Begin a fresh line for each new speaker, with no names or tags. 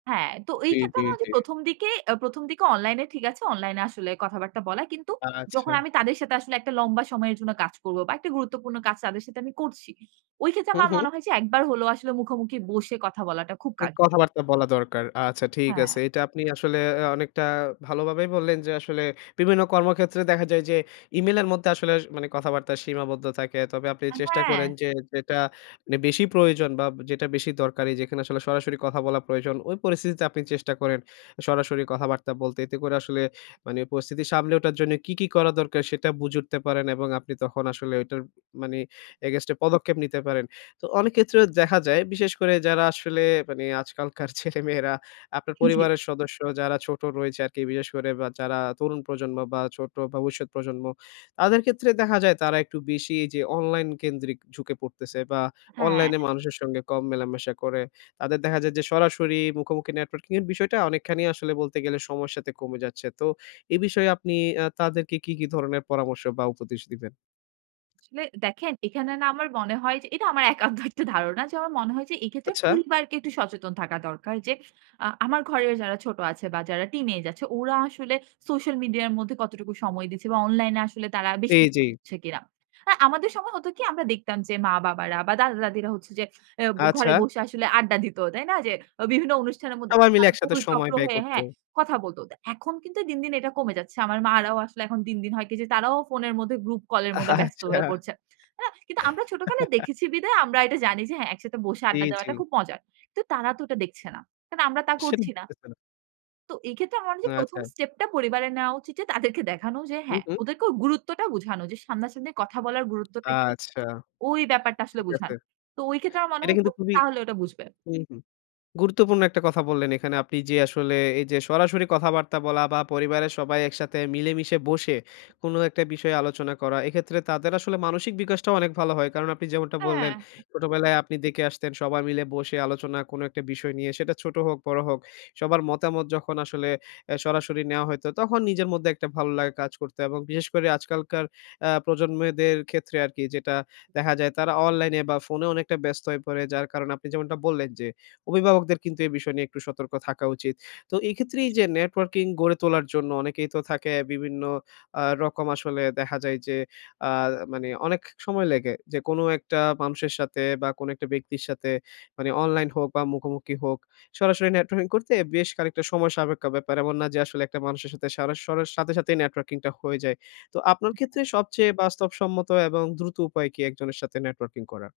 হ্যাঁ, তো এই
জি,
ক্ষেত্রে
জি,
আমার ওইযে
জি।
১ম, দিকে অ্যা ১ম, দিকে অনলাইন এ ঠিক আছে। অনলাইন এ আসলে কথাবার্তা বলা। কিন্তু
আচ্ছা।
যখন আমি তাদের সাথে আসলে একটা লম্বা সময়ের জন্য কাজ করব বা একটা গুরুত্বপূর্ণ কাজ তাদের সাথে আমি করছি। ওই ক্ষেত্রে
হু,
আমার
হু।
মনে হয় যে একবার হলেও আসলে মুখোমুখি বসে কথা বলাটা খুব
অ্যা
কা
কথাবার্তা বলা দরকার। আচ্ছা ঠিক আছে।
হ্যাঁ।
এটা আপনি আসলে অ্যা অনেকটা ভালোভাবেই বললেন, যে আসলে বিভিন্ন কর্মক্ষেত্রে দেখা যায় যে ইমেইলের মধ্যে আসলে স মানে কথাবার্তা সীমাবদ্ধ থাকে। তবে আপনি
আ
চেষ্টা করেন
হ্যাঁ।
যে যেটা মানে বেশি প্রয়োজন বা যেটা বেশি দরকারি যেখানে আসলে সরাসরি কথা বলা প্রয়োজন, ওই পরিস্থিতিতে আপনি চেষ্টা করেন সরাসরি কথাবার্তা বলতে। এতে করে আসলে মানে পরিস্থিতি সামলে ওঠার জন্য কি, কি করা দরকার সেটা বুঝে উঠতে পারেন। এবং আপনি তখন আসলে ওইটার মানে against এ পদক্ষেপ নিতে পারেন। তো অনেক ক্ষেত্রেও দেখা যায় বিশেষ করে যারা আসলে মানে আজকালকার ছেলেমেয়েরা, আপনার
জি।
পরিবারের সদস্য যারা ছোট রয়েছে আরকি বিশেষ করে। বা যারা তরুণ প্রজন্ম বা ছোট বা ভবিষ্যৎ প্রজন্ম, তাদের ক্ষেত্রে দেখা যায় তারা একটু বেশি এইযে অনলাইন কেন্দ্রিক ঝুঁকে পড়তেছে বা
হ্যাঁ।
অনলাইনে মানুষের সঙ্গে কম মেলামেশা করে। তাদের দেখা যায় যে সরাসরি মুখোমুখি networking এর বিষয়টা অনেকখানি আসলে বলতে গেলে সবার সাথে কমে যাচ্ছে। তো এই বিষয়ে আপনি অ্যা তাদেরকে কী, কী ধরনের পরামর্শ বা উপদেশ দিবেন?
আসলে দেখেন এখানে না আমার মনে হয় যে, এটা আমার একান্ত একটা ধারণা যে আমার মনে হয় যে এক্ষেত্রে
আচ্ছা।
পরিবারকে একটু সচেতন থাকা দরকার। যে আ আমার ঘরের যারা ছোট আছে বা যারা টিনেজ আছে, ওরা আসলে সোশ্যাল মিডিয়ার মধ্যে কতটুকু সময় দিচ্ছে বা অনলাইন এ আসলে তারা
জি,
বেশি [unintelligible]
জি।
করছে কিনা। আর আমাদের সময় হতো কি আমরা দেখতাম যে, মা-বাবারা বা দাদা-দাদিরা হচ্ছে যে অ্যা ঘরে
আচ্ছা।
বসে আসলে আড্ডা দিত তাই না? যে অ বিভিন্ন অনুষ্ঠানের মধ্যে
সবাই মিলে
তারা
একসাথে
গোল
সময়
চক্র
ব্যয়
হয়ে
করত।
হ্যাঁ, কথা বলত। তা এখন কিন্তু দিন, দিন এটা কমে যাচ্ছে। আমার মা'রাও আসলে এখন দিন, দিন হয় কি যে তারাও ফোনের মধ্যে গ্রুপ কল এর মধ্যে ব্যস্ত
আচ্ছা।
হয়ে পড়ছে। অ্যা কিন্তু আমরা ছোটকালে দেখেছি বিধায় আমরা এটা জানি যে হ্যাঁ, একসাথে বসে
জি,
আড্ডা দেওয়াটা
জি।
খুব মজার। তো তারা তো এটা দেখছে না। কারণ আমরা তা করছি না।
[unintelligible]
তো এই ক্ষেত্রে আমার মনে হয় যে ১ম,
আচ্ছা।
স্টেপ টা পরিবারে নেওয়া উচিত যে তাদেরকে দেখানো যে
হু,
হ্যাঁ,
হু।
ওদেরকে ওই গুরুত্বটা বুঝানো। যে সামনা-সামনি কথা বলার গুরুত্বটা কি,
আচ্ছা,
ওই ব্যাপারটা আসলে
ঠিক আছে।
বুঝানো। তো ওই ক্ষেত্রে আমার মনে
এটা
হতো
কিন্তু খুবই
তাহলে ওটা বুঝবে।
হুম, হুম গুরুত্বপূর্ণ একটা কথা বললেন এখানে আপনি। যে আসলে এই যে সরাসরি কথাবার্তা বলা বা পরিবারের সবাই একসাথে মিলেমিশে বসে কোনো একটা বিষয়ে আলোচনা করা। এক্ষেত্রে তাদের আসলে মানসিক বিকাশটাও অনেক ভালো হয়। কারণ আপনি যেমনটা বললেন,
হ্যাঁ
ছোটবেলায় আপনি দেখে আসতেন সবাই মিলে বসে আলোচনা কোন একটা বিষয় নিয়ে। সেটা ছোট হোক বড় হোক সবার মতামত যখন আসলে অ্যা সরাসরি নেয়া হইতো তখন নিজের মধ্যে একটা ভালো লাগা কাজ করতো। এবং বিশেষ করে আজকালকার অ্যা প্রজন্মদের ক্ষেত্রে আরকি যেটা দেখা যায় তারা অনলাইনে বা ফোনে অনেকটা ব্যস্ত হয়ে পড়ে। যার কারণ আপনি যেমনটা বললেন, যে অভিভাবকদের কিন্তু এ বিষয় নিয়ে একটু সতর্ক থাকা উচিত। তো এই ক্ষেত্রে এই যে networking গড়ে তোলার জন্য অনেকেই তো থাকে বিভিন্ন আ রকম আসলে দেখা যায় যে আ মানে অনেক সময় লাগে। যে কোন একটা মানুষের সাথে বা কোন একটা ব্যক্তির সাথে। মানে অনলাইন হোক বা মুখোমুখি হোক, সরাসরি networking করতে বেশ খানিকটা সময় সাপেক্ষ ব্যাপার। এমন না যে আসলে একটা মানুষের সাথে সারা সরার সাথে সাথেই networking টা হয়ে যায়। তো আপনার ক্ষেত্রে
[unintelligible]
সবচেয়ে বাস্তবসম্মত এবং দ্রুত উপায় কি একজনের সাথে networking করার?